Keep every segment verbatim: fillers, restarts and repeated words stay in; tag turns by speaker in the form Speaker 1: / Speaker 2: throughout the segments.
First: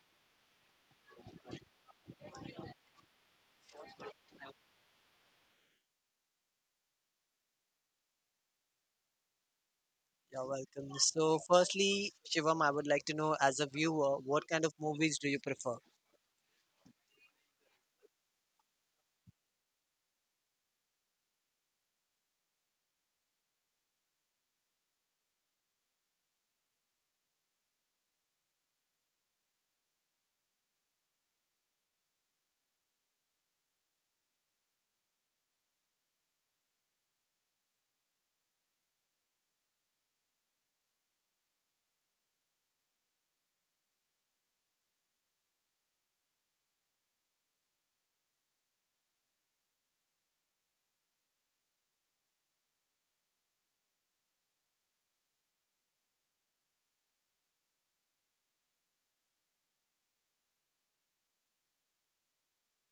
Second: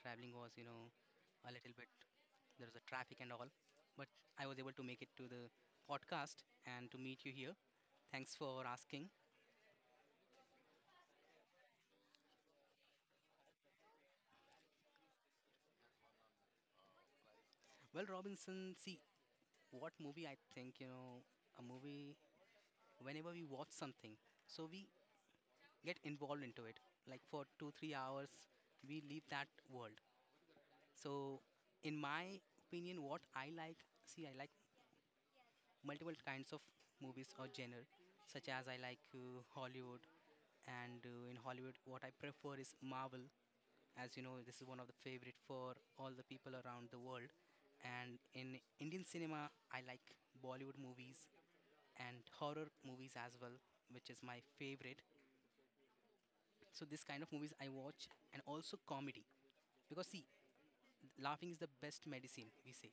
Speaker 1: traveling was, you know, a little bit, there was a traffic and all. But I was able to make it to the podcast and to meet you here. Thanks for asking.
Speaker 2: You're welcome. So, firstly, Shivam, I would like to know as a viewer, what kind of movies do you prefer?
Speaker 1: Well, Robinson, see what movie I think, you know, a movie, whenever we watch something, so we get involved into it. Like for two, three hours, we leave that world. So, in my opinion, what I like, see, I like multiple kinds of movies or genre, such as I like uh, Hollywood, and uh, in Hollywood, what I prefer is Marvel. As you know, this is one of the favorite for all the people around the world. And in Indian cinema, I like Bollywood movies and horror movies as well, which is my favorite. So this kind of movies I watch, and also comedy, because see, laughing is the best medicine we say.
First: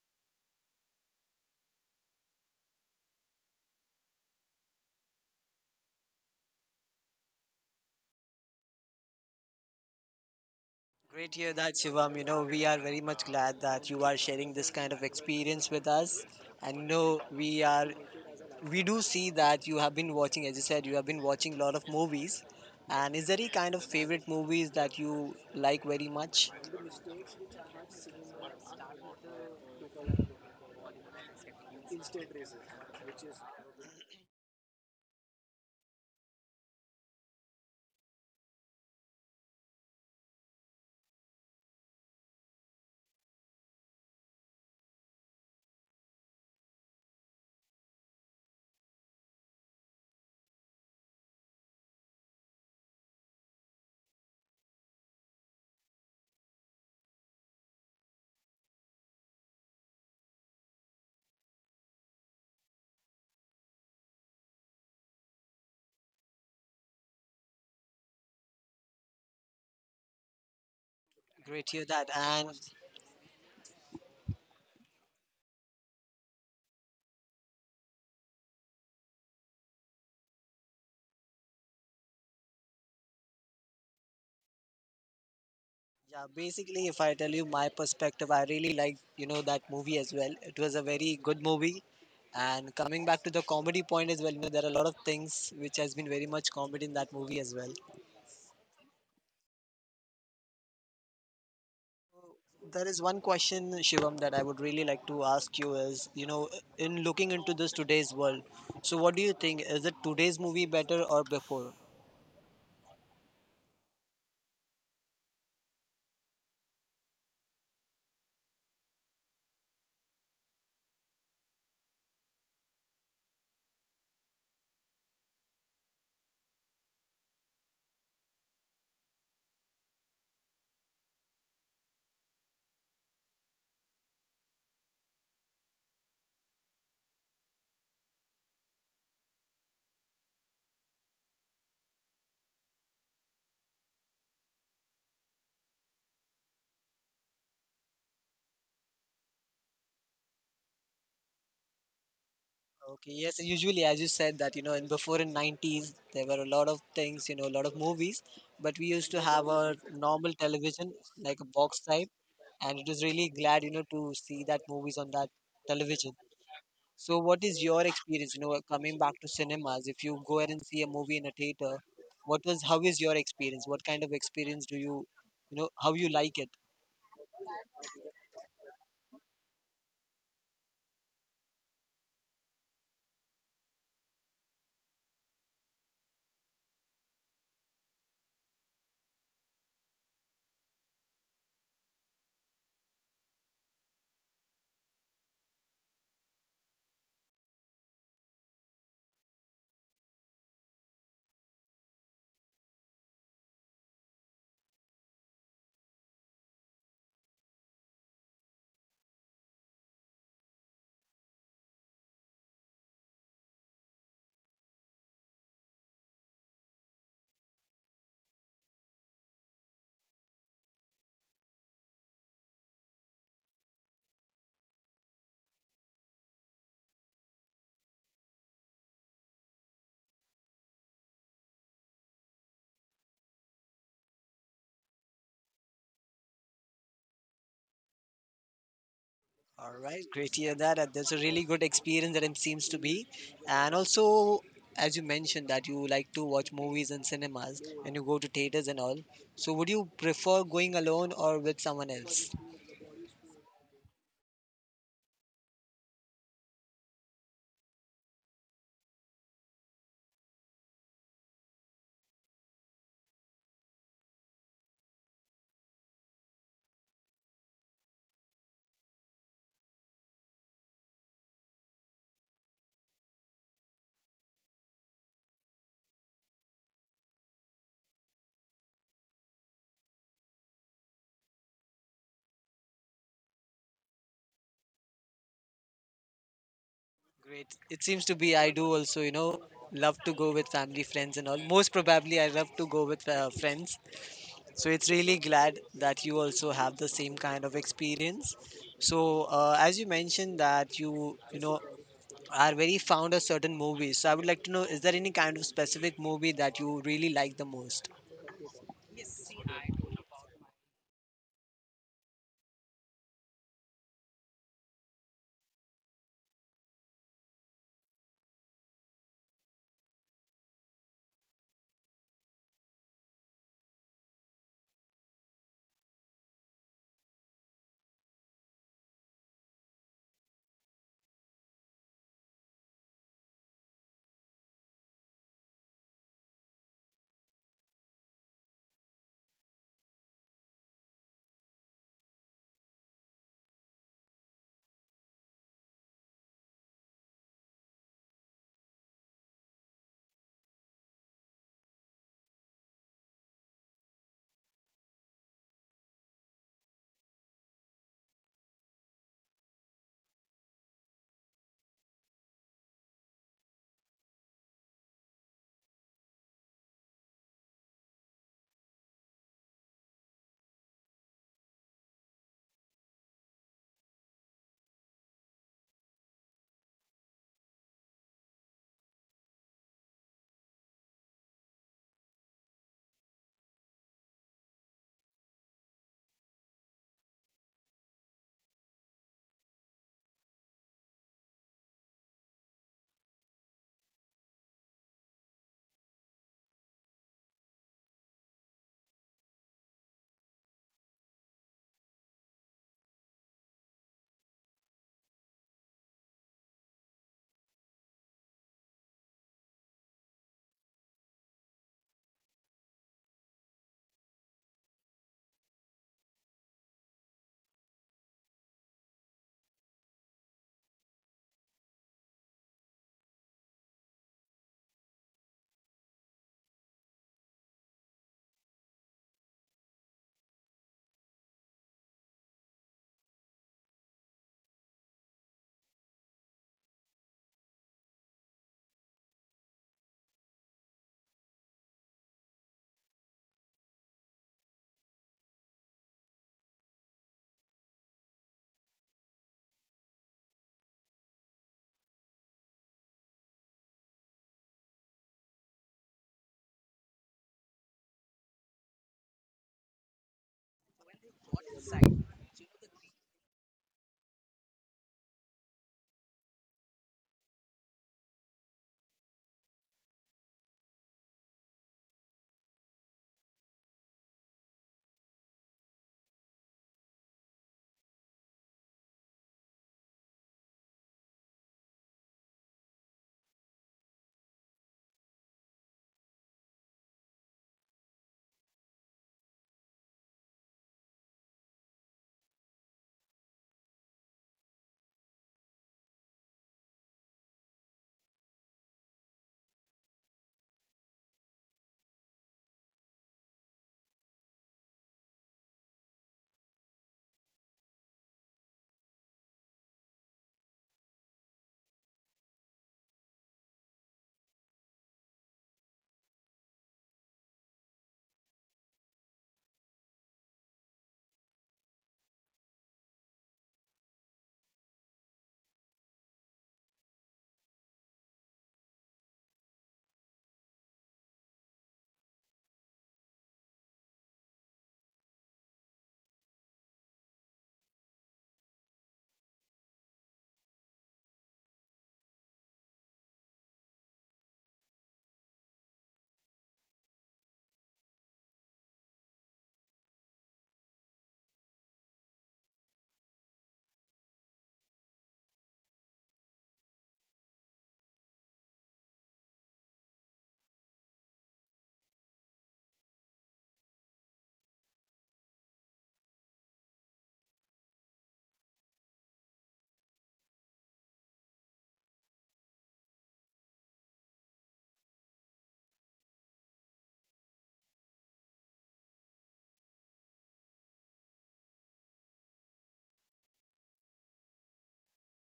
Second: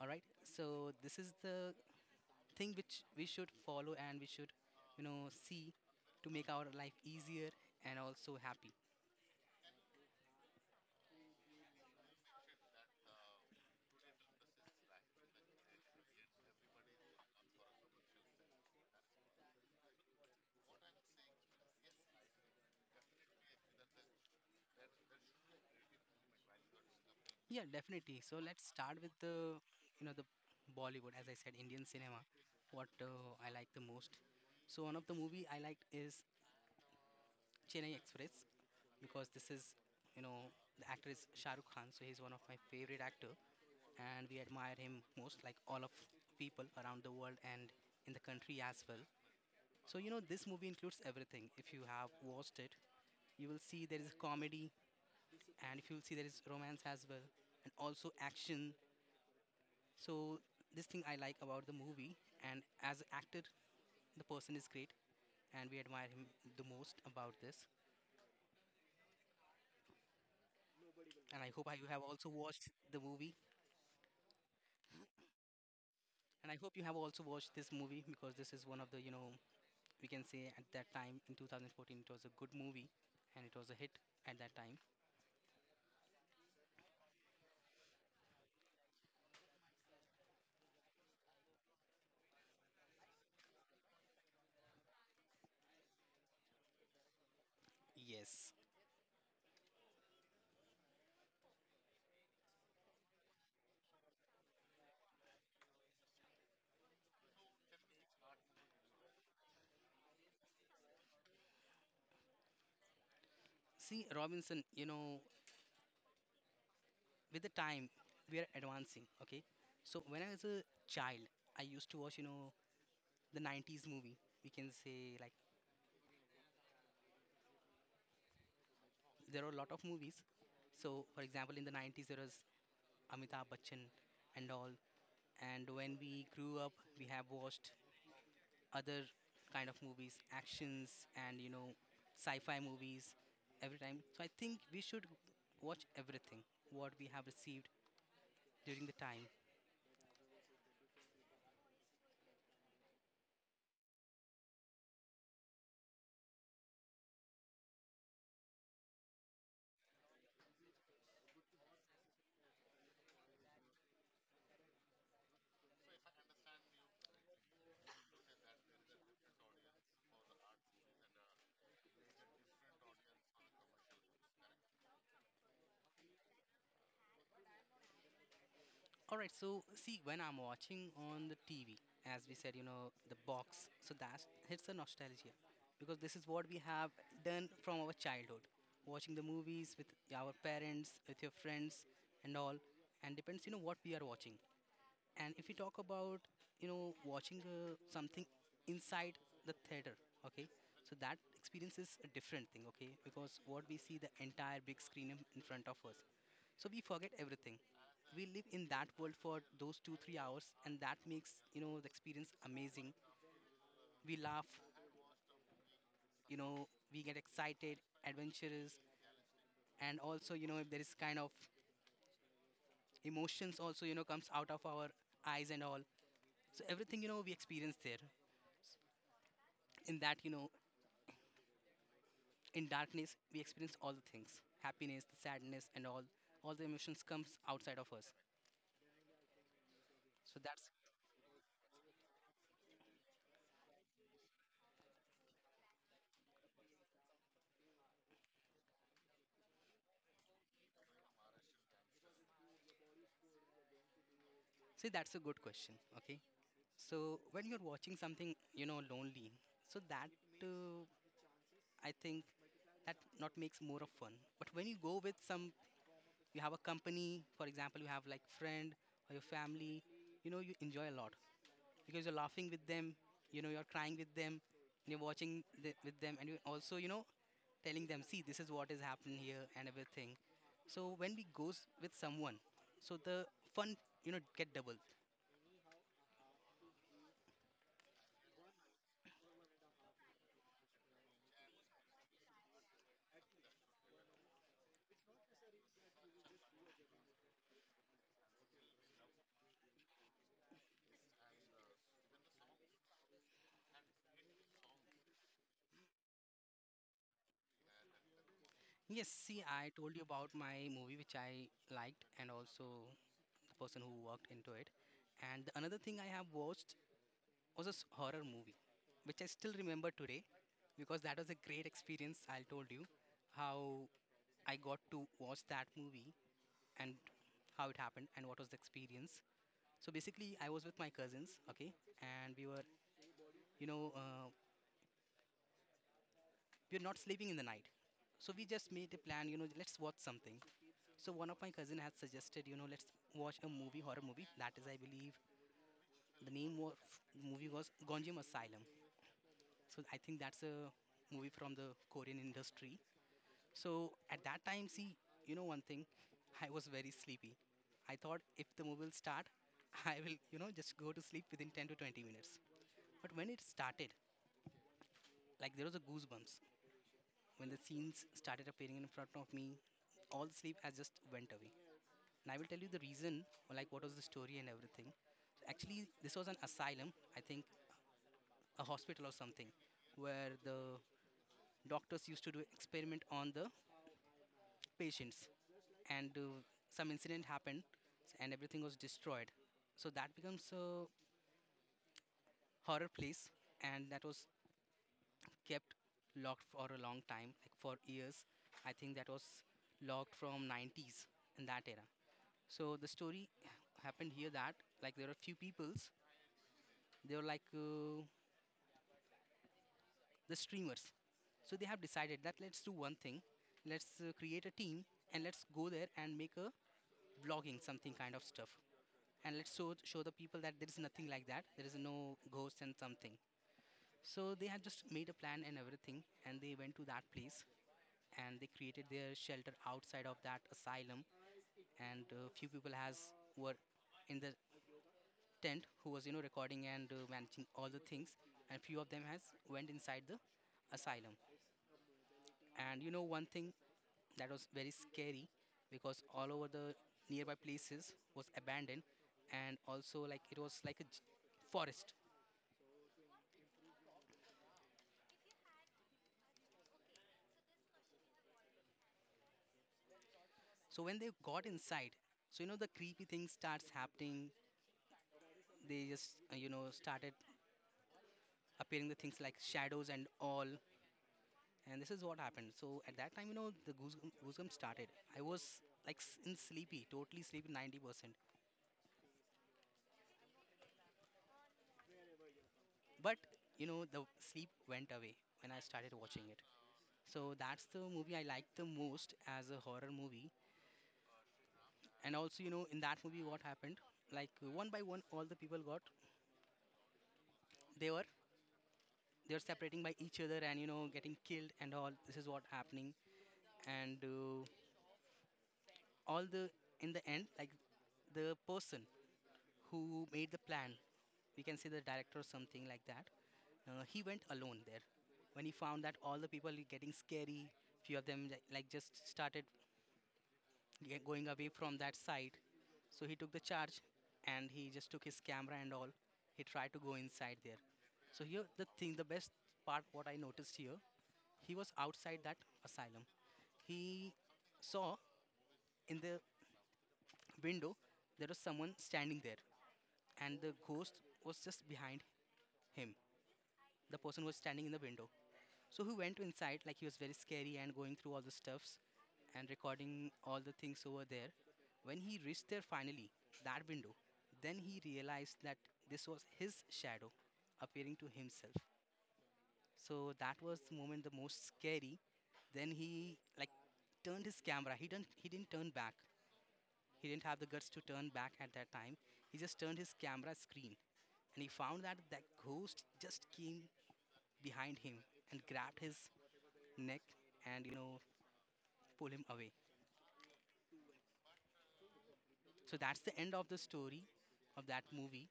Speaker 1: All right. So this is the thing which we should follow, and we should, you know, see, to make our life easier and also happy.
Speaker 2: Great to hear that, Shivam. You know, we are very much glad that you are sharing this kind of experience with us. And you know, we are we do see that you have been watching, as you said, you have been watching a lot of movies. And is there any kind of favorite movies that you like very much?
Speaker 1: Yeah, definitely. So let's start with the, you know, the Bollywood, as I said, Indian cinema. What uh, I like the most. So one of the movie I liked is Chennai Express, because this is you know the actor is Shah Rukh Khan, so he's one of my favorite actor, and we admire him most, like all of people around the world and in the country as well. So you know this movie includes everything. If you have watched it, you will see there is comedy, and if you will see there is romance as well, and also action. So this thing I like about the movie, and as actor, the person is great, and we admire him the most about this. And I
Speaker 2: Great
Speaker 1: hope I-
Speaker 2: to
Speaker 1: you
Speaker 2: hear
Speaker 1: have
Speaker 2: that.
Speaker 1: also
Speaker 2: And
Speaker 1: watched the movie. And I hope you have also watched this movie because this is one of the, you know, we can say at that time in two thousand fourteen it was a good movie and it was a hit at that time.
Speaker 2: yeah, basically, if I tell you my perspective, I really like you know that movie as well. It was a very good movie. And coming back to the comedy point as well, you know, there are a lot of things which has been very much comedy in that movie as well.
Speaker 1: Yes.
Speaker 2: There is one question, Shivam, that I would really like to ask you is, you know, in looking into this today's world, so what do you think? Is it today's movie better or before?
Speaker 1: See, Robinson, you know, with the time we are advancing, okay? So when I was a child, I used to watch, you know, the nineties movie. We can say like there are a lot of movies. So for example, in the nineties there was Amitabh Bachchan and all. And when we grew up, we have watched other kind of movies, actions, and you know sci-fi movies every time. So I think we should watch everything what we have received during the time.
Speaker 2: Okay, yes, usually as you said that, you know, in before in nineties, there were a lot of things, you know, a lot of movies, but we used to have a normal television, like a box type, and it was really glad, you know, to see that movies on that television. So, what is your experience? You know, uh, coming back to cinemas, if you go ahead and see a movie in a theater, what was how is your experience? What kind of experience do you, you know, how you like it?
Speaker 1: All right, so see, when I'm watching on the T V, as we said, you know the box. So that hits a nostalgia, because this is what we have done from our childhood, watching the movies with our parents, with your friends, and all, and depends you know what we are watching. And if we talk about you know watching uh, something inside the theater, okay, so that experience is a different thing, okay, because what we see the entire big screen in in front of us, so we forget everything. We live in that world for those two three hours, and that makes you know the experience amazing. We laugh, you know we get excited, adventurous, and also you know if there is kind of emotions, also you know comes out of our eyes and all. So everything, you know we experience there, in that, you know in darkness we experience all the things, happiness, the sadness, and all. All the emotions comes outside of us.
Speaker 2: All right, great
Speaker 1: so
Speaker 2: to hear
Speaker 1: that's
Speaker 2: that. And that's a really good experience that it seems to be, and also as you mentioned that you like to watch movies in cinemas and you go to theaters and all. So, would you prefer going alone or with someone else?
Speaker 1: see that's a good question, okay? So when you're watching something, you know lonely, so that, uh, I think that not makes more of fun. But when you go with some, you have a company, for example, you have like friend, or your family, you know you enjoy a lot, because you're laughing with them, you know you're crying with them, and you're watching the, with them, and you also, you know telling them, see this is what is happening here, and everything. So when we goes with someone, so the fun, you know get double.
Speaker 2: Great. It seems to be I do also, you know, love to go with family, friends, and all. Most probably, I love to go with uh, friends. So it's really glad that you also have the same kind of experience. So uh, as you mentioned that you you know are very fond of certain movies. So I would like to know is there any kind of specific movie that you really like the most?
Speaker 1: Yes, see, I told you about my movie which I liked, and also the person who worked into it. And the another thing I have watched was a s- horror movie, which I still remember today, because that was a great experience. I told you how I got to watch that movie, and how it happened, and what was the experience. So basically, I was with my cousins, okay, and we were you know uh, we're not sleeping in the night. So we just made a plan, you know let's watch something. So one of my cousin had suggested, you know let's watch a movie, horror movie, that is I believe the name of movie was Gonjiam Asylum. So I think that's a movie from the Korean industry. So at that time, see, you know one thing, I was very sleepy. I thought if the movie will start, I will, you know just go to sleep within ten to twenty minutes. But when it started, like, there was a goosebumps. When the scenes started appearing in front of me, all the sleep has just went away. And I will tell you the reason, or like what was the story and everything. Actually, this was an asylum, I think a hospital or something, where the doctors used to do experiment on the patients. And uh, some incident happened, and everything was destroyed. So that becomes a horror place, and that was kept locked for a long time, like for years. I think that was locked from nineties, in that era. So the story happened here that, like, there are few peoples. They were like uh, the streamers. So they have decided that let's do one thing. Let's uh, create a team and let's go there and make a vlogging something kind of stuff. And let's show show the people that there is nothing like that. There is no ghosts and something. So they had just made a plan and everything, and they went to that place, and they created their shelter outside of that asylum. And uh, few people has were in the tent who was you know recording, and uh, managing all the things. And few of them has went inside the asylum. And you know one thing, that was very scary, because all over the nearby places was abandoned, and also like it was like a j- forest. So when they got inside, so you know the creepy thing starts happening. They just uh, you know started appearing the things like shadows and all. And this is what happened. So at that time, you know the goose goosebumps started. I was like s- in sleepy, totally sleepy ninety percent. But, you know, the sleep went away when I started watching it. So that's the movie I liked the most as a horror movie. And also, you know, in that movie, what happened? Like one by one, all the people got they were they were separating by each other, and you know getting killed and all. This is what happening. And uh, all the in the end, like the person who made the plan, we can say the director or something like that. Uh, he went alone there when he found that all the people getting scary. Few of them like like just started get going away from that site. So he took the charge, and he just took his camera and all. He tried to go inside there. So here the thing, the best part what I noticed here, he was outside that asylum. He saw in the window there was someone standing there, and the ghost was just behind him. The person was standing in the window. So he went inside, like he was very scary, and going through all the stuffs, and recording all the things over there. When he reached there finally, that window, then he realized that this was his shadow appearing to himself. So that was the moment the most scary. Then he like turned his camera. He didn't he didn't turn back. He didn't have the guts to turn back at that time. He just turned his camera screen, and he found that that ghost just came behind him, and grabbed his neck, and you know pull him away. So that's the end of the story of that movie.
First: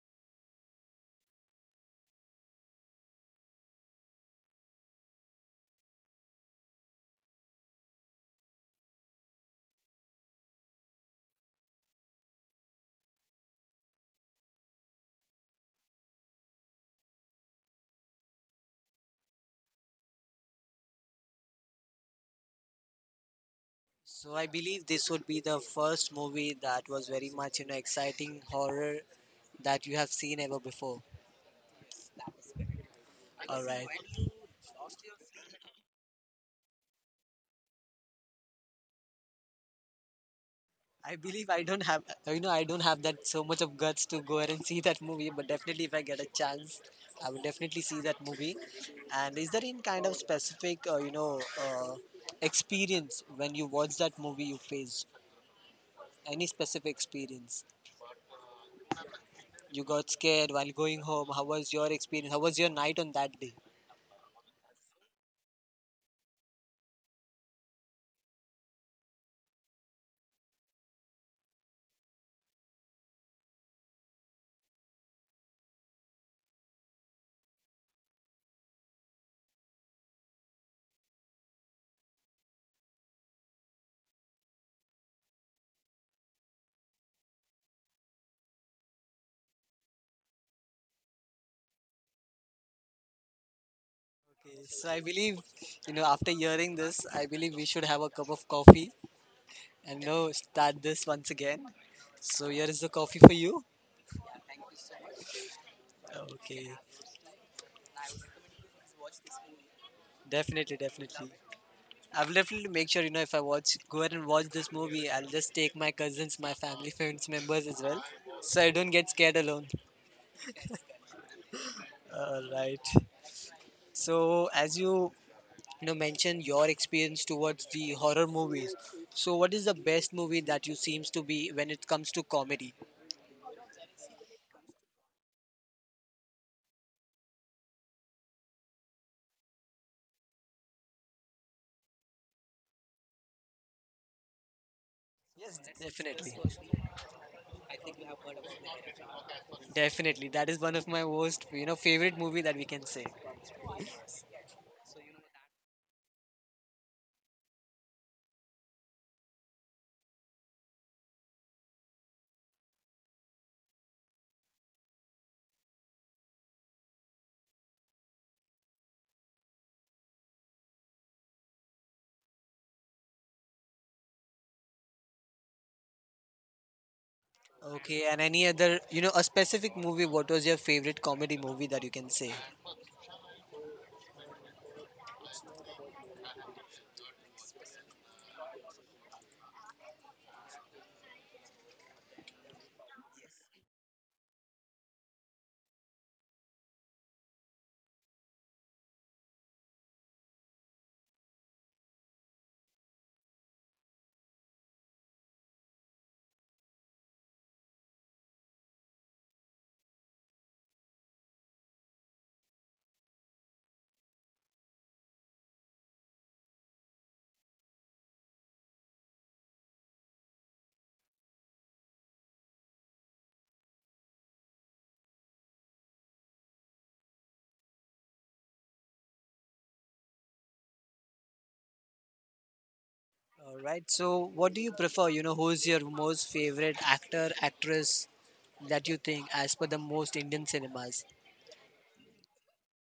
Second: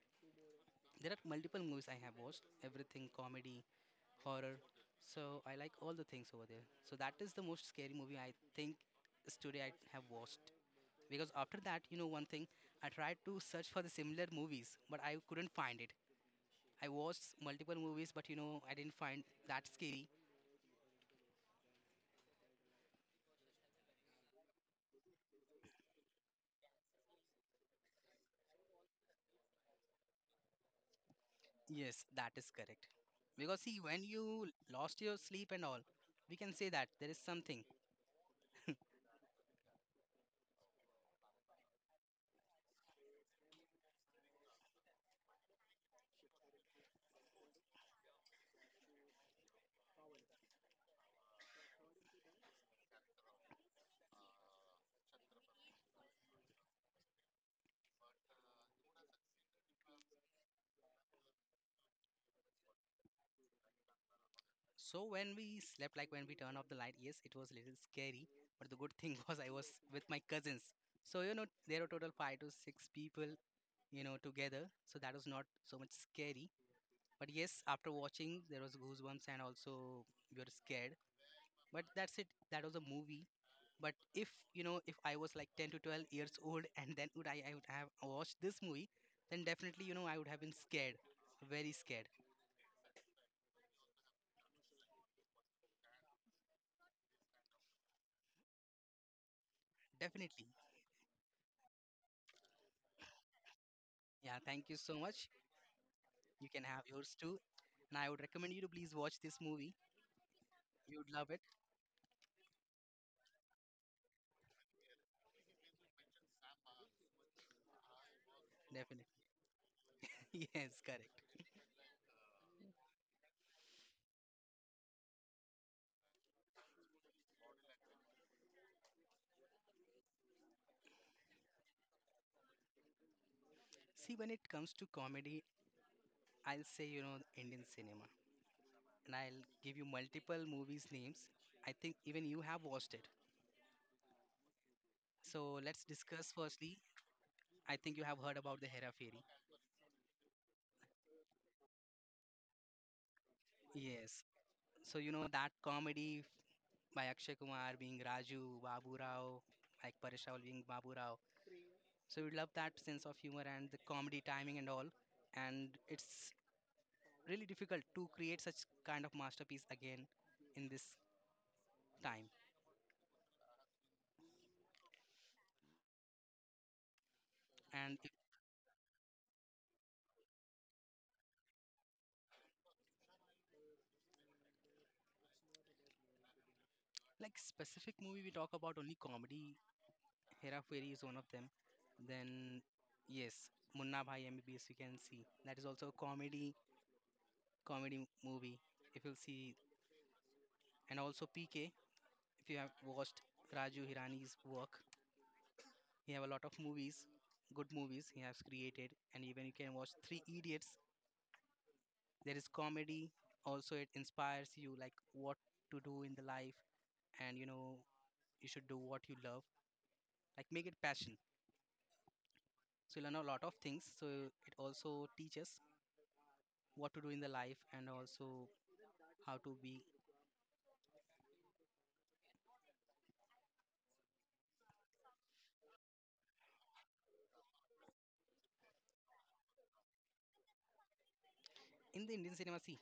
Speaker 1: There are multiple movies I have watched, everything comedy, horror. So I like all the things over there. So that is the most scary movie I think is today I have watched. Because after that, you know one thing, I tried to search for the similar movies, but I couldn't find it. I watched multiple movies, but you know I didn't find that scary.
Speaker 2: So I believe this would be the first movie that was very much you know exciting horror that you have seen ever before.
Speaker 1: Yes, that is correct. Because
Speaker 2: All
Speaker 1: see,
Speaker 2: right.
Speaker 1: when you lost your sleep and all, we can say that there is something.
Speaker 2: I believe I don't have, you know, I don't have that so much of guts to go ahead and see that movie. But definitely, if I get a chance, I would definitely see that movie. And is there any kind of specific, uh, you know, uh, experience when you watch that movie you faced? Any specific experience? You got scared while going home. How was your experience? How was your night on that day?
Speaker 1: So when we slept, like when we turned off the light, yes, it was a little scary. But the good thing was I was with my cousins. So you know, there were total five to six people, you know, together. So that was not so much scary. But yes, after watching, there was goosebumps and also we were scared. But that's it. That was a movie. But if you know, if I was like ten to twelve years old and then would I, I would have watched this movie, then definitely you know I would have been scared, very scared.
Speaker 2: Okay, so I believe, you know, after hearing this, I believe we should have a cup of coffee and you know
Speaker 1: Definitely.
Speaker 2: start this once again. So here is the coffee for you.
Speaker 1: Yeah. Thank you so much. You can
Speaker 2: Okay.
Speaker 1: have yours too. And I would recommend you to please watch this movie.
Speaker 2: Definitely,
Speaker 1: You'd
Speaker 2: definitely.
Speaker 1: love it,
Speaker 2: I will definitely make sure, you know, if I watch, go ahead and watch this movie, I'll just take my cousins, my family, friends, members as well, so I don't
Speaker 1: definitely.
Speaker 2: get scared alone.
Speaker 1: Yes, correct.
Speaker 2: All right. So, as you, you know, mentioned your experience towards the horror movies, so what is the best movie that you seems to be when it comes to comedy?
Speaker 1: See, when it comes to comedy, I'll say, you know, Indian cinema. And I'll give you multiple movies' names. I think even you have watched it.
Speaker 2: Yes,
Speaker 1: So let's discuss
Speaker 2: definitely,
Speaker 1: firstly. I think you have heard about the Hera Fairy.
Speaker 2: definitely. That is one of my worst, you know, favorite movie that we can say.
Speaker 1: Yes. So, you know, that comedy by Akshay Kumar being Raju, Babu Rao, like Paresh Rawal being Babu Rao. So, you love that sense of humor and the comedy timing and all. And it's really difficult to create such kind of masterpiece again in this time. And
Speaker 2: Okay,
Speaker 1: if,
Speaker 2: and any other, you know, a specific movie, what was your favorite comedy movie that you can say?
Speaker 1: like specific movie we talk about only comedy, Hera Fairy is one of them. Then yes, Munna Bhai M B B S we can see that is also a comedy comedy movie. If you'll see, and also P K if you have watched Raju Hirani's work, he have a lot of movies, good movies he has created, and even you can watch Three Idiots. There is comedy. Also, it inspires you like what to do in the life and you know you should do what you love, like make it passion, so you learn a lot of things, so it also teaches what to do in the life and also how to be
Speaker 2: All right. So, what do you prefer? You know, who's your most favorite actor, actress that you think, as per the most Indian cinemas?
Speaker 1: in the Indian cinema. See,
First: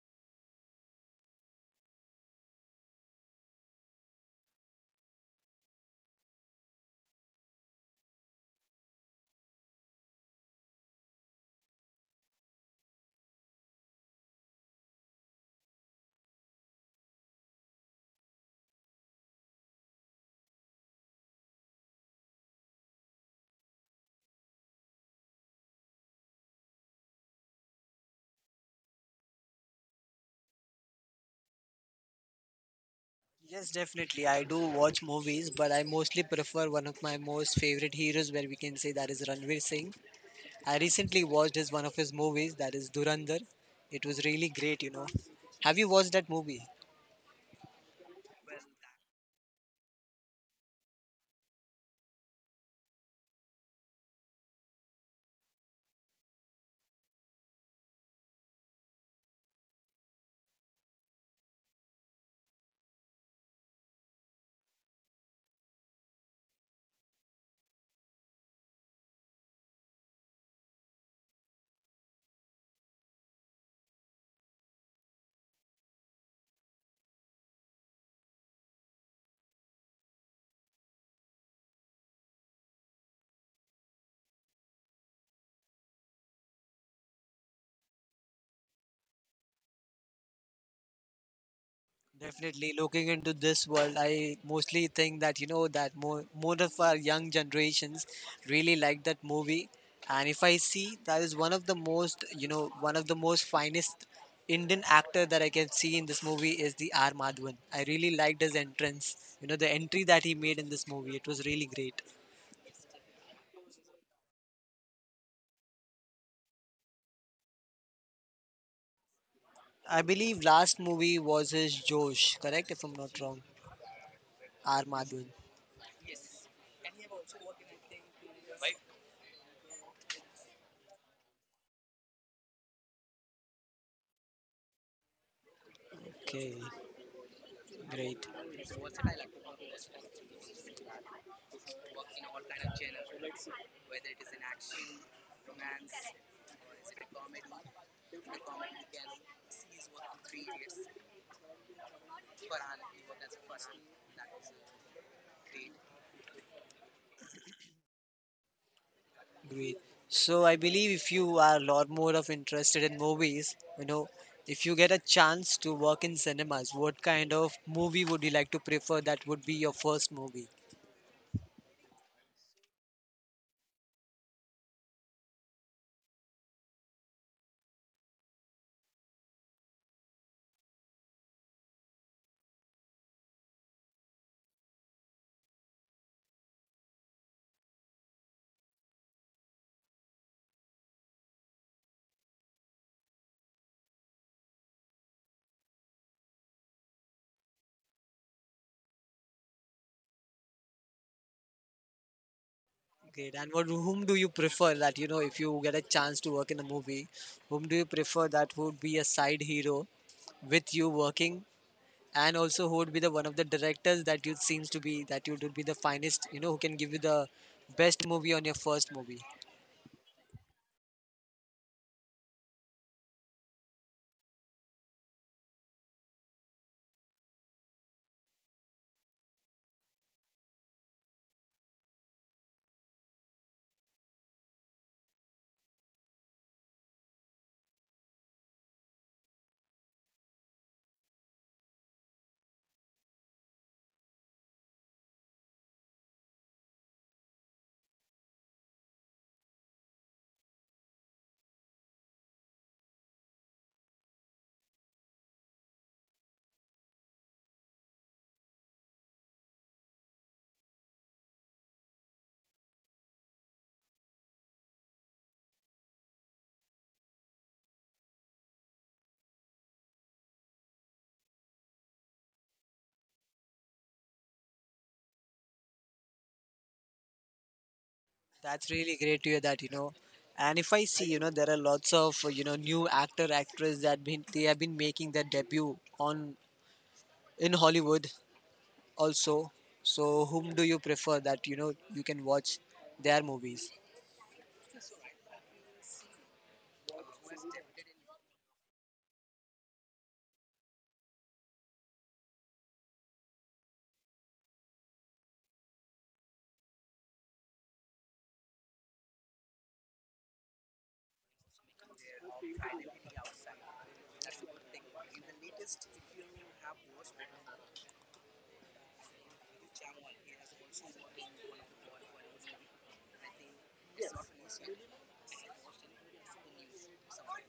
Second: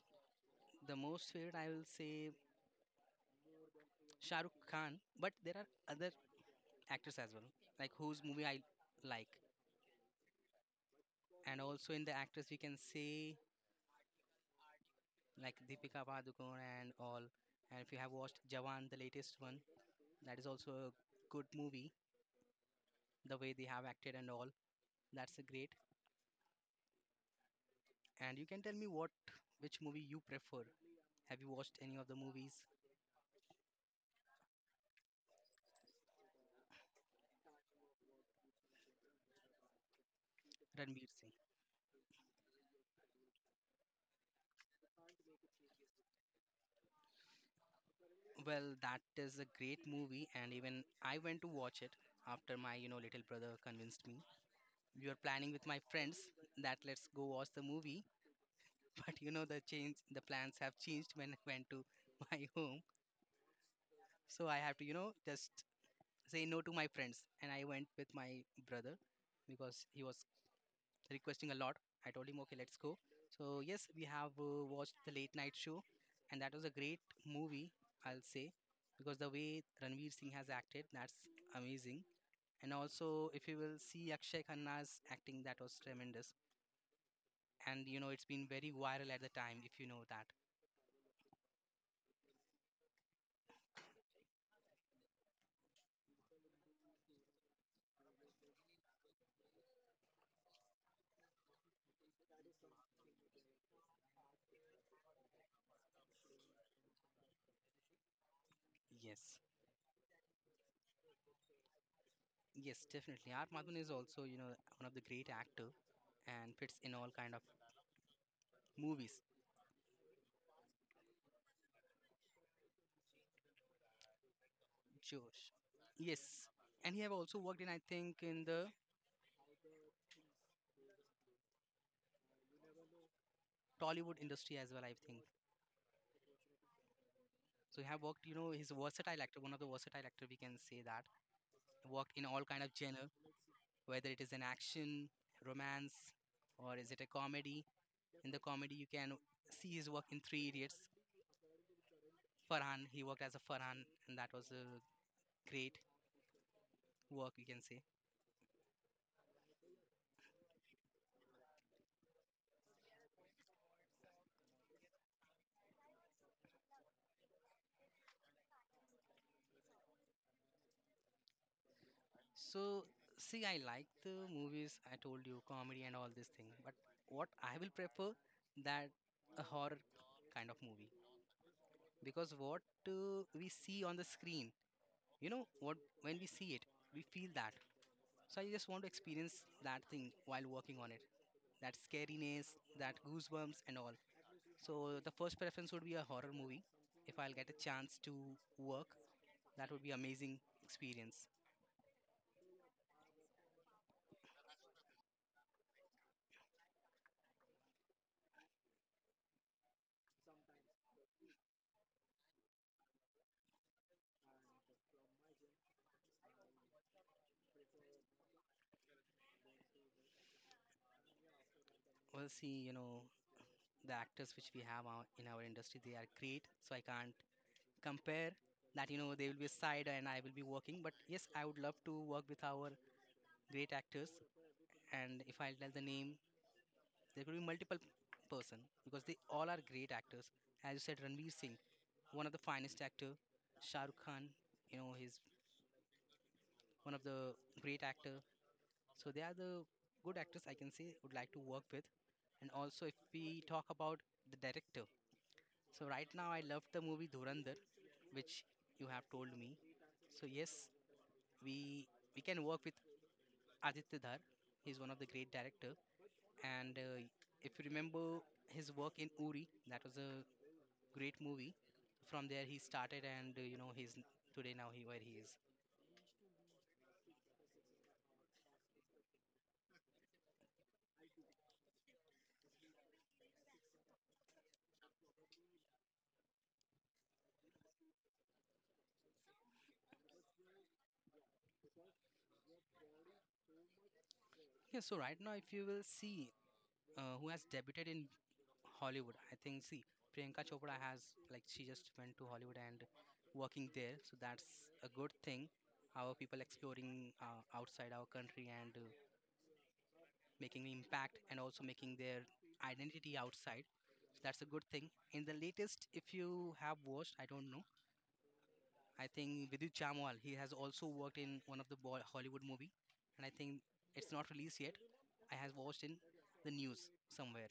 Speaker 1: the most favorite I will say Shah Rukh Khan, but there are other actors as well like whose movie I like. And also in the actors we can say like Deepika Padukone and all. And if you have watched Jawan, the latest one, that is also a good movie, the way they have acted and all. That's a great. And you can tell me what which movie you prefer. Have you watched any of the movies?
Speaker 2: Yes, definitely. I do watch movies, but I mostly prefer one of my most favorite heroes, where we can say that is Ranveer Singh. I
Speaker 1: Ranveer
Speaker 2: recently
Speaker 1: Singh?
Speaker 2: watched his one of his movies, that is Durandar. It was really great, you know. Have you watched that movie?
Speaker 1: Well, that is a great movie, and even I went to watch it after my you know little brother convinced me. We were planning with my friends that let's go watch the movie, but you know the change the plans have changed when I went to my home, so I have to you know just say no to my friends, and I went with my brother because he was requesting a lot. I told him, okay, let's go. So, yes, we have uh, watched the late night show, and that was a great movie, I'll say, because the way Ranveer Singh has acted, that's amazing. And also, if you will see Akshay Khanna's acting, that was tremendous. And you know, it's been very viral at the time, if you know that.
Speaker 2: Definitely, looking into this world, I mostly think that you know that more more of our young generations really like that movie, and if I see that is one of the most you know one of the most finest Indian actor that I can see in this movie is the R Madhavan. I really liked his entrance,
Speaker 1: Yes,
Speaker 2: you know the entry that he made in this movie. It was really great.
Speaker 1: yes, definitely. R. Madhavan is also, you know, one of the great actor and fits in all kind of movies.
Speaker 2: I believe last movie was his Josh, correct? If I'm not wrong, R Madhavan.
Speaker 1: Josh. Yes, and he have also worked in I think in the Tollywood industry as well, I think.
Speaker 2: Okay,
Speaker 1: So he have worked,
Speaker 2: great.
Speaker 1: you know, he's a versatile actor, one of the versatile actor we can say that. Worked in all kind of genre, whether it is an action, romance, or is it a comedy. In the comedy, you can see his work in Three Idiots. Farhan, he worked as a Farhan, and that was a great work we can say.
Speaker 2: Great. So I believe if you are a lot more of interested in movies, you know, if you get a chance to work in cinemas, what kind of movie would you like to prefer that would be your first movie?
Speaker 1: So see, I like the movies. I told you comedy and all this thing, but what I will prefer that a horror kind of movie, because what uh, we see on the screen, you know what when we see it we feel that. So I just want to experience that thing while working on it, that scariness, that goosebumps and all. So the first preference would be a horror movie. If I'll get a chance to work, that would be amazing experience.
Speaker 2: Great. And what whom do you prefer that, you know, if you get a chance to work in a movie, whom do you prefer that would be a side hero with you working and also who would be the one of the directors that you seems to be that you would be the finest, you know, who can give you the best movie on your first movie?
Speaker 1: We'll see you know the actors which we have our, in our industry, they are great, so I can't compare that you know they will be a side and I will be working. But yes, I would love to work with our great actors. And if I'll tell the name, there could be multiple person because they all are great actors. As you said, Ranveer Singh, one of the finest actor. Shah Rukh Khan, you know, he's one of the great actor. So they are the good actors I can say would like to work with. And also, if we talk about the director, so right now I love the movie Dhurandhar, which you have told me. So yes, we we can work with Aditya Dhar. He's one of the great director. And uh, if you remember his work in Uri, that was a great movie. From there, he started, and uh, you know, he's n- today now he where he is.
Speaker 2: That's really great to hear that, you know. And if I see, you know, there are lots of you know new actor actress that been they have been making their debut on in Hollywood also. So whom do you prefer that you know you can watch their movies?
Speaker 1: Yeah, so right now, if you will see uh, who has debuted in Hollywood, I think see Priyanka Chopra has like she just went to Hollywood and working there, so that's a good thing. Our people exploring uh, outside our country and uh, making impact and also making their identity outside. That's a good thing. In the latest, if you have watched, I don't know, I think Vidit Chamwal, he has also worked in one of the Bo- Hollywood movie, and I think it's not released yet. I have watched in the news somewhere.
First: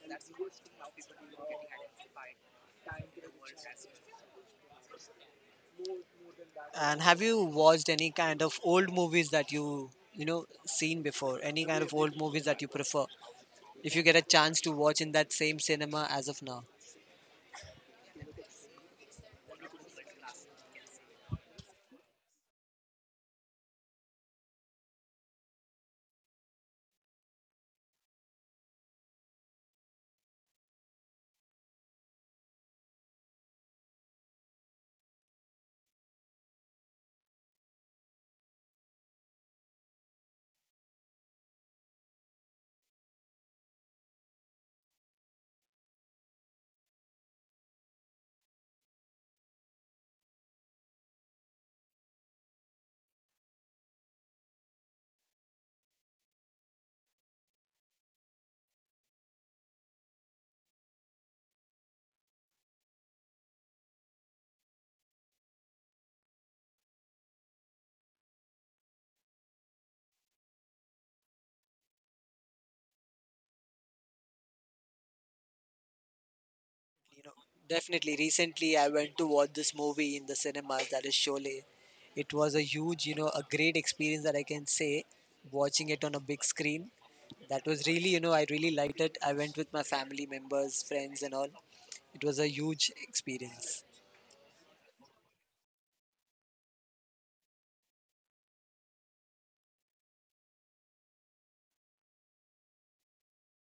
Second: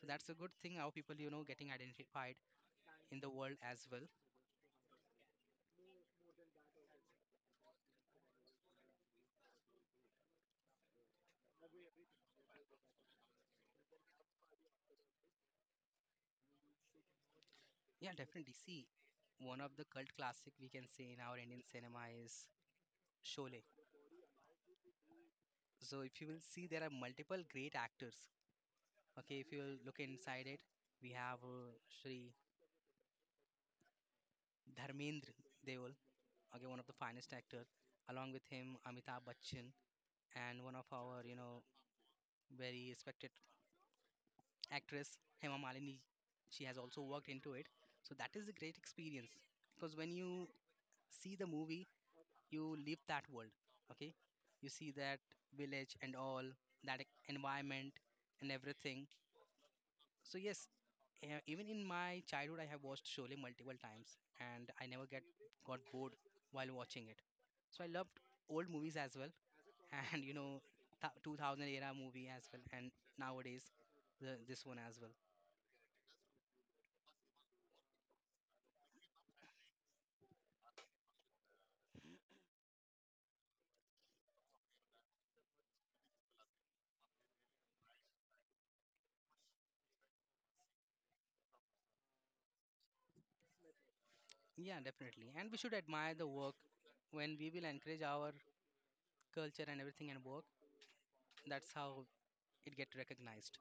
Speaker 1: So that's a good thing. How people, you know, getting identified in the world as well.
Speaker 2: And have you watched any kind of old movies that you you know seen before? Any kind of old movies that you prefer? If you get a chance to watch in that same cinema as of now.
Speaker 1: Yeah, definitely. See, one of the cult classic we can say in our Indian cinema is Sholay. So if you will see, there are multiple great actors. Okay, if you will look inside it, we have uh, Shri Dharmendra Deol, okay, one of the finest actors. Along with him, Amitabh Bachchan, and one of our you know very respected actress Hema Malini, she has also worked into it. So that is a great experience, because when you see the movie you leave that world. Okay, you see that village and all that e- environment and everything. So yes, e- even in my childhood I have watched Sholay multiple times and I never get got bored while watching it. So I loved old movies as well, and you know th- two thousand era movie as well, and nowadays the, this one as well.
Speaker 2: You know, definitely. Recently, I went to watch this movie in the cinemas. That is Sholay. It was a huge, you know, a great experience that I can say. Watching it on a big screen, that was really, you know, I really liked it. I went with my family members, friends, and all. It was a huge experience.
Speaker 1: Yeah, definitely, and we should admire the work. When we will encourage our culture and everything and work, that's how it get recognized.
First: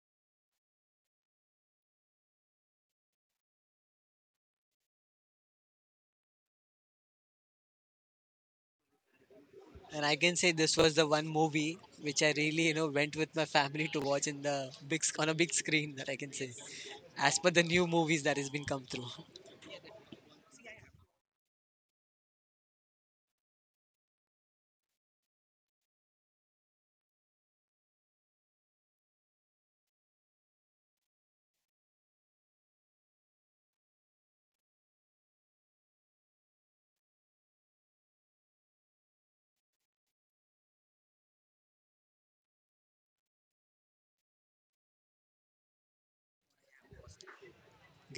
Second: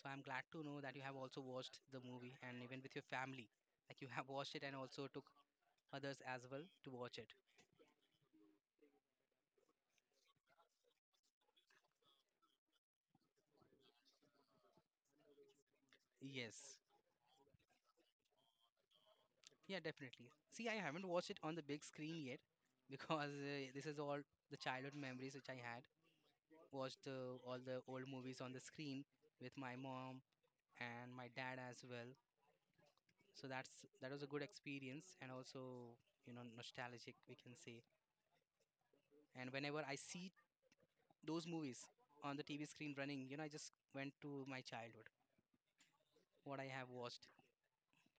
Speaker 1: So I'm glad to know that you have also watched the movie and even with your family, like you have watched it and also took others as well to watch it.
Speaker 2: And I can say this was the one movie which I really, you know, went with my family to watch in the big sc- on a big screen that I can say,
Speaker 1: Yes.
Speaker 2: as per the new movies that has been come through.
Speaker 1: Yeah, definitely. See, I haven't watched it on the big screen yet because uh, this is all the childhood memories which I had watched uh, all the old movies on the screen with my mom and my dad as well. So that's that was a good experience, and also you know nostalgic we can say. And whenever I see those movies on the T V screen running, you know I just went to my childhood, what I have watched.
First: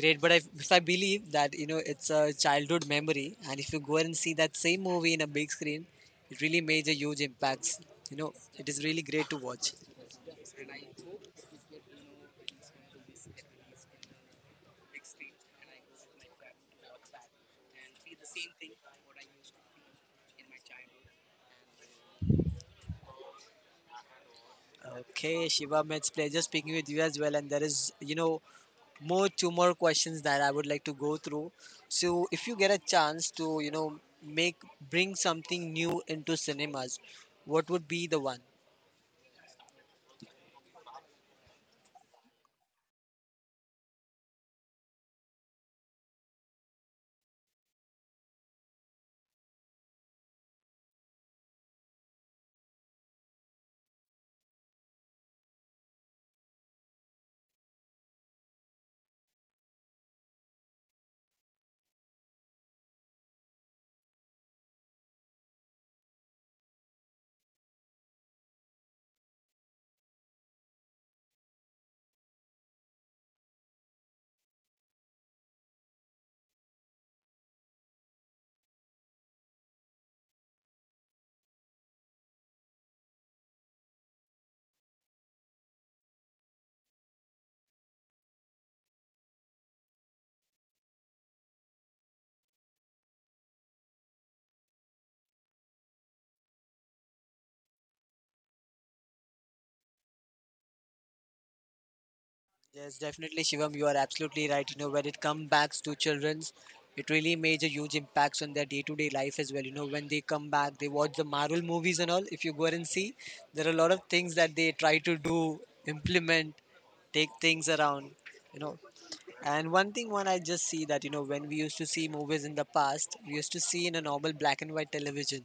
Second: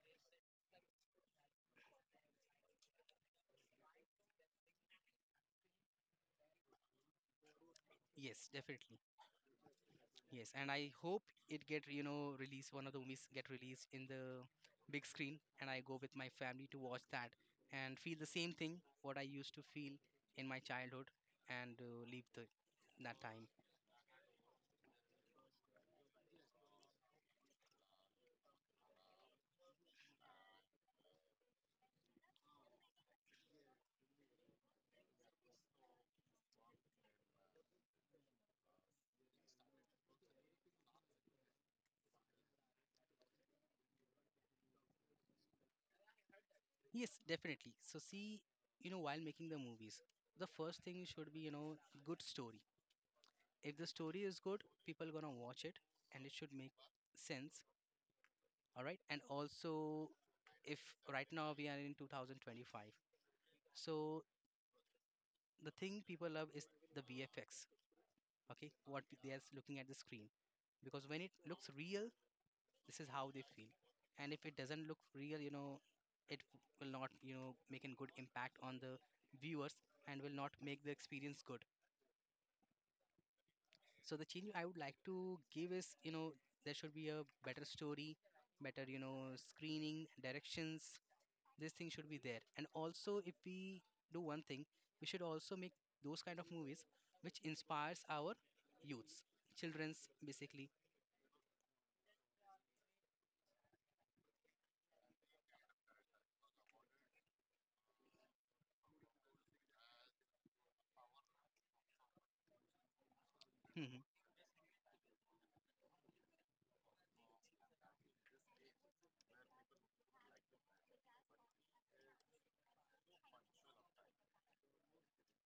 Speaker 2: Great, but I, if I believe that you know it's a childhood memory, and if you go and see that same movie in a big screen, it really made a huge impacts. You know,
Speaker 1: Yes,
Speaker 2: it is
Speaker 1: definitely.
Speaker 2: really great to watch.
Speaker 1: Yes, and I hope it get you know released. One of the movies get released in the big screen, and I go with my family to watch that and feel the same thing what I used to feel in my childhood, and uh, leave the that time.
Speaker 2: Okay, Shivam, it's pleasure speaking with you as well. And there is you know more two more questions that I would like to go through. So if you get a chance to you know make bring something new into cinemas, what would be the one?
Speaker 1: Yes, definitely. So see, you know, while making the movies, the first thing should be you know good story. If the story is good, people gonna watch it, and it should make sense. All right, and also if right now we are in two thousand twenty-five, so the thing people love is the V F X. Okay, what p- they are looking at the screen, because when it looks real, this is how they feel, and if it doesn't look real, you know, it will not you know make a good impact on the viewers, and will not make the experience good. So the change I would like to give is you know there should be a better story, better you know screening directions. This thing should be there, and also if we do one thing, we should also make those kind of movies which inspires our youths, children's basically.
Speaker 2: Yes, definitely, Shivam. You are absolutely right. You know, when it comes back to children's, it really made a huge impacts on their day-to-day life as well. You know, when they come back, they watch the Marvel movies and all. If you go and see, there are a lot of
Speaker 1: Mhm.
Speaker 2: things that they try to do, implement, take things around. You know, and one thing, one I just see that you know, when we used to see movies in the past, we used to see in a normal black and white television.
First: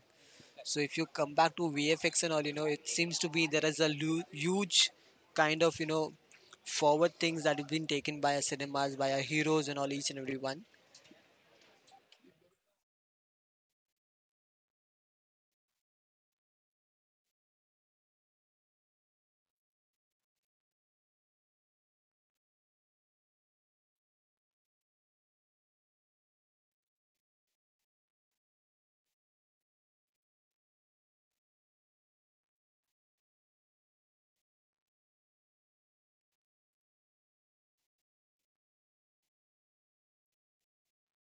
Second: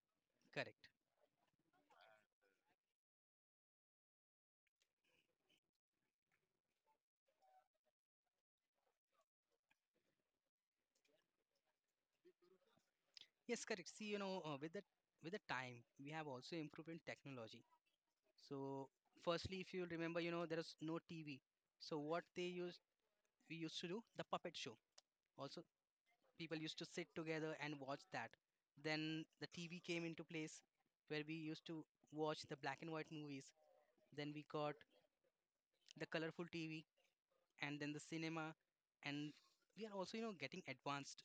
Speaker 2: So
Speaker 1: Correct.
Speaker 2: if you come back to V F X and all, you know, it seems to be there is a lu- huge kind of you know forward things that have been taken by our cinemas, by our heroes and all each and every one.
Speaker 1: Yes, correct. See, you know uh, with the with the time we have also improved in technology. So firstly, if you remember, you know there is no TV, so what they used we used to do the puppet show. Also, people used to sit together and watch that. Then the TV came into place where we used to watch the black and white movies. Then we got the colorful T V, and then the cinema. And we are also you know getting advanced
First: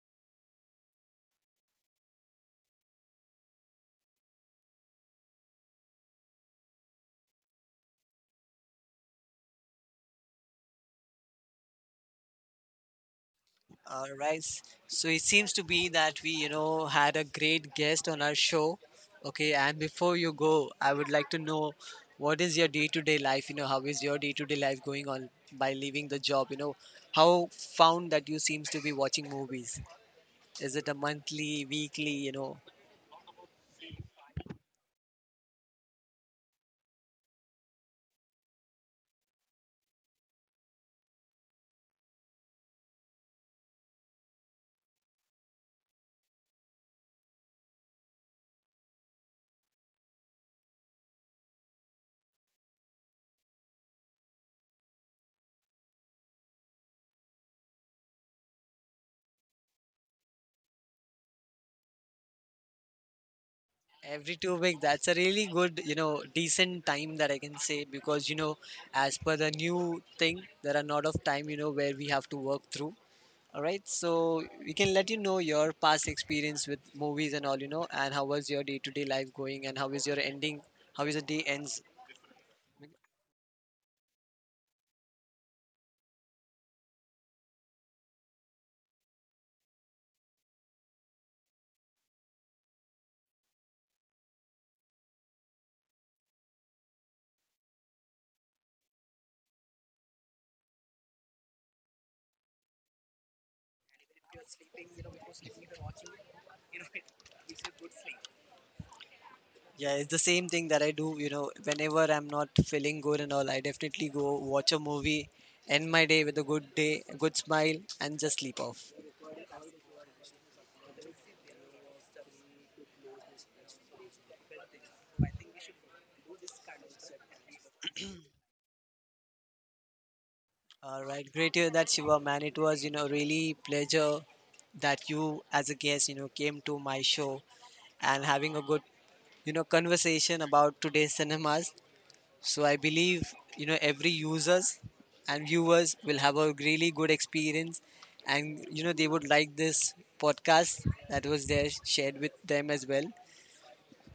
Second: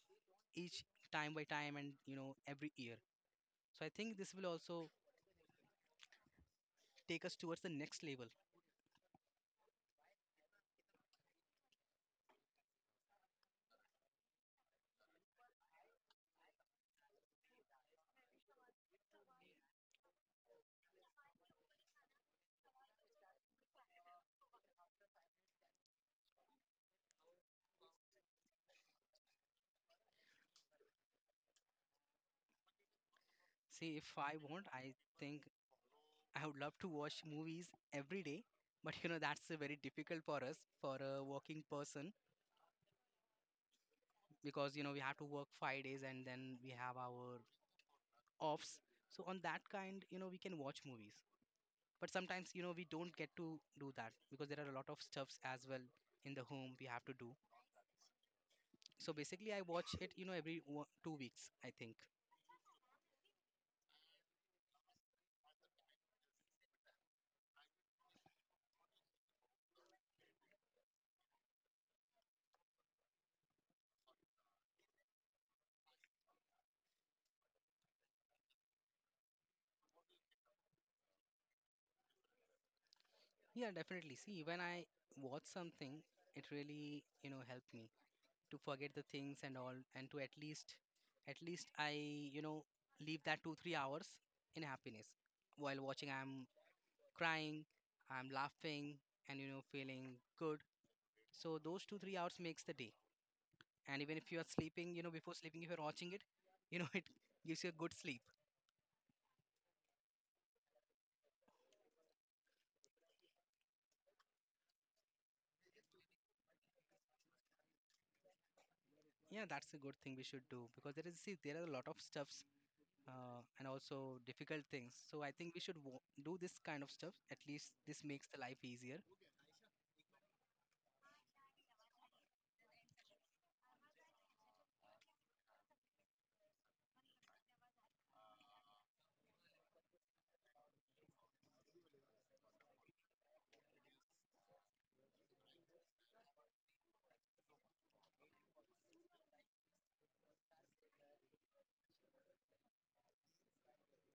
Speaker 1: each time by time and you know every year. So I think this will also take us towards the next level.
Speaker 2: All right. So it seems to be that we you know had a great guest on our show. Okay, and before you go, I would like to know what is your day-to-day life? You know, how is your day-to-day life going on by leaving the job? You know, how found that you seems to be watching movies? Is it a monthly, weekly? You know,
Speaker 1: See, if I want, I think I would love to watch movies every day, but you know that's uh, very difficult for us, for a working person, because you know we have to work five days and then we have our offs. So on that kind, you know, we can watch movies. But sometimes you know we don't get to do that, because there are a lot of stuffs as well in the home we have to do. So basically I watch it you know every wo- two weeks I think.
Speaker 2: Every two week, that's a really good, you know, decent time that I can say because, you know, as per the new thing, there are not of time, you know, where we have to work through. All right, so we can let you know your past experience with movies and all, you know, and how was your day-to-day life going, and how is your ending, how is the day ends.
Speaker 1: Yeah, definitely. See, when I watch something, it really you know helped me to forget the things and all, and to at least at least I you know leave that two three hours in happiness. While watching I'm crying, I'm laughing, and you know feeling good. So those two three hours makes the day. And even if you are sleeping, you know before sleeping, if you're watching it, you know it gives you a good sleep.
Speaker 2: Yeah, it's the same thing that I do, you know, whenever I'm not feeling good and all, I definitely go watch a movie, end my day with a good day, a good smile, and just sleep off.
Speaker 1: Yeah, that's a good thing we should do, because there is, see, there are a lot of stuffs uh, and also difficult things. So I think we should wo- do this kind of stuff. At least this makes the life easier.
Speaker 2: All right, great to hear that Shiva, man. It was, you know, really pleasure that you, as a guest, you know, came to my show and having a good, you know, conversation about today's cinemas. So I believe, you know, every users and viewers will have a really good experience, and you know, they would like this podcast that was there shared with them as well.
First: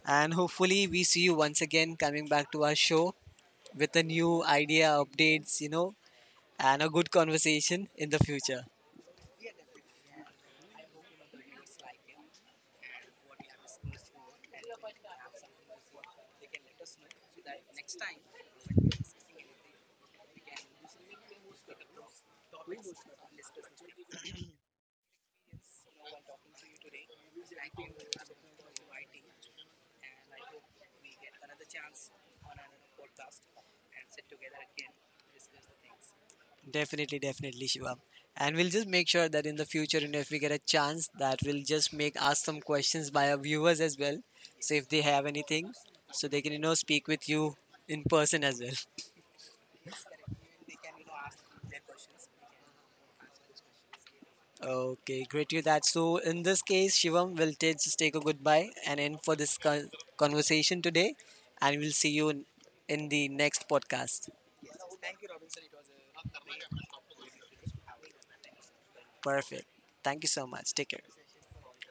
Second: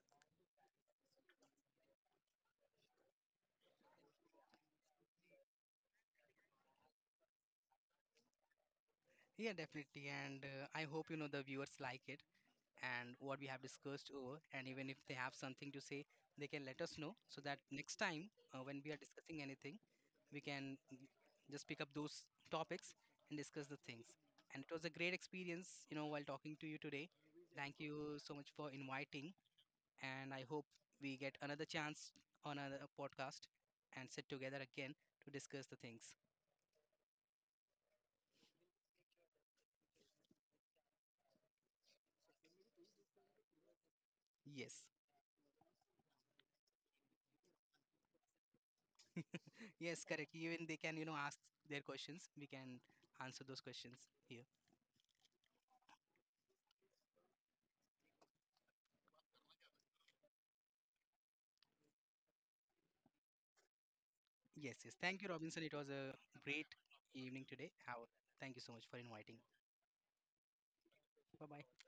Speaker 2: And hopefully, we see you once again coming back to our show with a new idea, updates, you know, and a good conversation in the future.
Speaker 1: Yeah, definitely, and uh, I hope you know the viewers like it and what we have discussed over. And even if they have something to say, they can let us know, so that next time uh, when we are discussing anything, we can just pick up those topics and discuss the things. And it was a great experience, you know, while talking to you today. Thank you so much for inviting, and I hope we get another chance on another podcast and sit together again to discuss the things.
Speaker 2: Definitely, definitely, Shivam. And we'll just make sure that in the future, you know, if we get a chance, that we'll just make ask some questions by our viewers as well. So
Speaker 1: Yes,
Speaker 2: if they have anything, so they can you know speak with you in person as well.
Speaker 1: yes, correct. Even they can, you know, ask their questions. We can answer those questions here.
Speaker 2: Okay, great to hear that. So in this case, Shivam, we'll t- just take a goodbye and end for this con- conversation today, and we'll see you in, in the next podcast.
Speaker 1: Yes, yes. Thank you, Robinson. It was a great evening today. How, thank you so much for inviting.
Speaker 2: Perfect. Thank you so much. Take care.
Speaker 1: Bye bye.